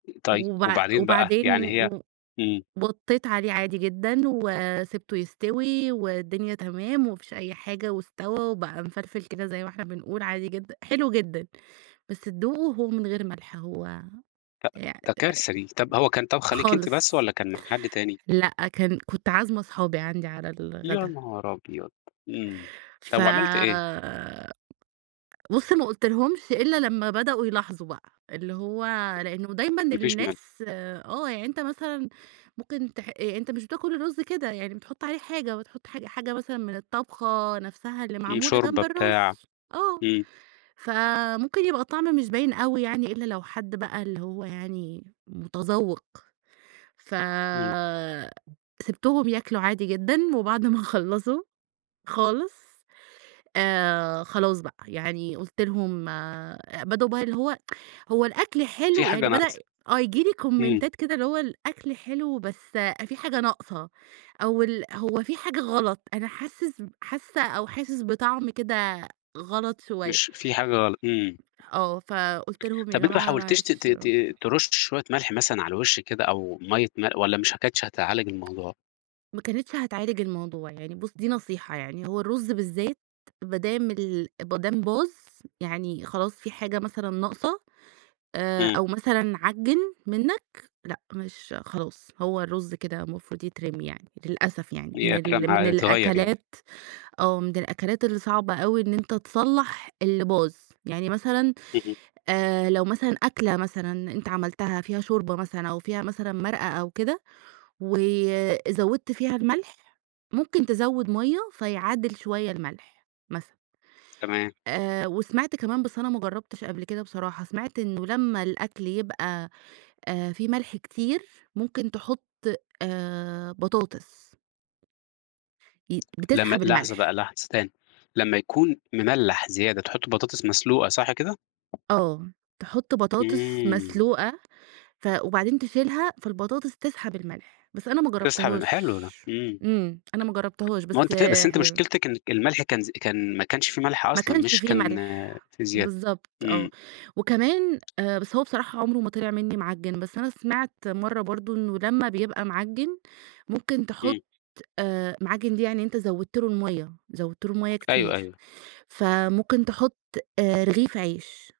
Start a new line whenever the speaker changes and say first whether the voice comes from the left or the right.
left: طيب
right: وبع
left: وبعدين بقى، يعني
right: وبعدين
left: هي
right: و
left: إمم.
right: وطّيت عليه عادي جدًا، وسبته يستوي والدنيا تمام، وما فيش أي حاجة واستوى وبقى مفلفل كده زي ما إحنا بنقول عادي جدًا، حلو جدًا بس تدوقة هو من غير ملح هو
left: ده
right: يع أ أ
left: ده كارثة دي، طَب هو كان طابخة ليكِ أنتِ بس،
right: خالص،
left: والّا كان مع حد تاني؟
right: لأ كان، كنت عازمة اصحابي عندي على
left: يا
right: الغدا.
left: نهار أبيض! إمم
right: ف
left: طَب وعملتِ إيه؟
right: بُصّ ما قُلتلهمش إلّا لمّا بدأوا يلاحظوا بقى، اللي هو لإنه دايمًا
left: ما فيش مل
right: الناس، آه يعني أنت مثلًا ممكن تح أ أنت مش بتاكل الرز كده، يعني بتحط عليه حاجة بتحط حاجة حاجة مثلًا من الطبخة نفْسها اللي
left: إمم،
right: معمولة جنب
left: شوربة،
right: الرز،
left: بتاع.
right: آه،
left: إمم.
right: فممكن يبقى الطعم مش باين أوي يعني إلّا لو حد بقى اللي هو يعني متذوّق، ف
left: إمم.
right: سِبتهم ياكلوا عادي جدًا، وبعد ما خلّصوا خالص، آآ خلاص بقى يعني قُلت لهم آآ، بدأوا بقى اللي هو، هو الأكل
left: في
right: حلو
left: حاجة
right: يعني بدأ،
left: ناقصة.
right: آه ييجي لي
left: إمم.
right: كومنتات كده اللي هو الأكل حلو بس في حاجة ناقصة، أو ال هو في حاجة غلط، أنا حاسس ب حاسّة أو حاسس بطعم كده غلط شوية.
left: مش، في حاجة غلط، إمم.
right: آه، فقُلت لهم يا
left: طَب أنتِ ما
right: جماعة
left: حاولتيش ت ت
right: معلش
left: ت ترُشّي شوية ملح مثلًا على الوِش كده، أو مَيّة مل والّا مش ه كانتش هتعالج الموضوع؟
right: ما كانتش هتعالج الموضوع، يعني بُصّ دي نصيحة يعني، هو الرز بالذات ما دام ال ما دام باظ، يعني خلاص في حاجة مثلًا ناقصة، آآ
left: إمم.
right: أو مثلًا عجّن منّك، لأ مش خلاص هو الرز كده مفروض يترمي يعني، للأسف يعني من
left: بيترمى
right: ال
left: ع
right: من
left: يتغيّر يعني.
right: الأكلات، آه من الأكلات اللي صعبة أوي إن أنت تصلّح اللي باظ، يعني مثلًا
left: اهم.
right: آآ لو مثلًا أكلة مثلًا أنت عملتها فيها شوربة مثلًا أو فيها مثلًا مرقة أو كده، وزوّدت فيها الملح، ممكن تزوّد مَيّة فيعادل شوية الملح، مثلًا.
left: تمام.
right: آآ وسمعت كمان بس أنا ما جرّبتش قبل كده بصراحة، سمعت إنه لمّا الأكل يبقى آآ في ملح كتير ممكن تحط آآ بطاطس. ي
left: لمّا
right: بتسحب
left: لحظة بقى
right: الملح.
left: لحظة، تاني، لمّا يكون مملّح زيادة تحطّي بطاطس مسلوقة صح كده؟
right: آه، تحط بطاطس
left: إمم.
right: مسلوقة ف وبعدين تشيلها فالبطاطس تسحب الملح، بس أنا ما
left: تسحب ال
right: جرّبتهاش،
left: حلو ده، إمم.
right: إمم، أنا ما جرّبتهاش
left: ما هو
right: بس
left: أنتِ كده، بس أنتِ
right: حلو.
left: مشكلتِك إنِّك الملح كان ز كان ما كانش في ملح
right: ما
left: أصلًا،
right: كانش
left: مش
right: فيه
left: كان
right: ملح،
left: في زيادة،
right: بالضبط آه،
left: إمم.
right: وكمان آآ بس هو بصراحة عُمره ما طِلِع منّي معجّن، بس أنا سمعت مَرّة برضه إنه لمّا بيبقى معجّن، ممكن تحط
left: إمم.
right: آآ معجّن دي يعني أنت زوّدت له المَيّة، زوّدت له المَيّة كتير،
left: أيوه، أيوه.
right: فممكن تحط آآ رغيف عيش.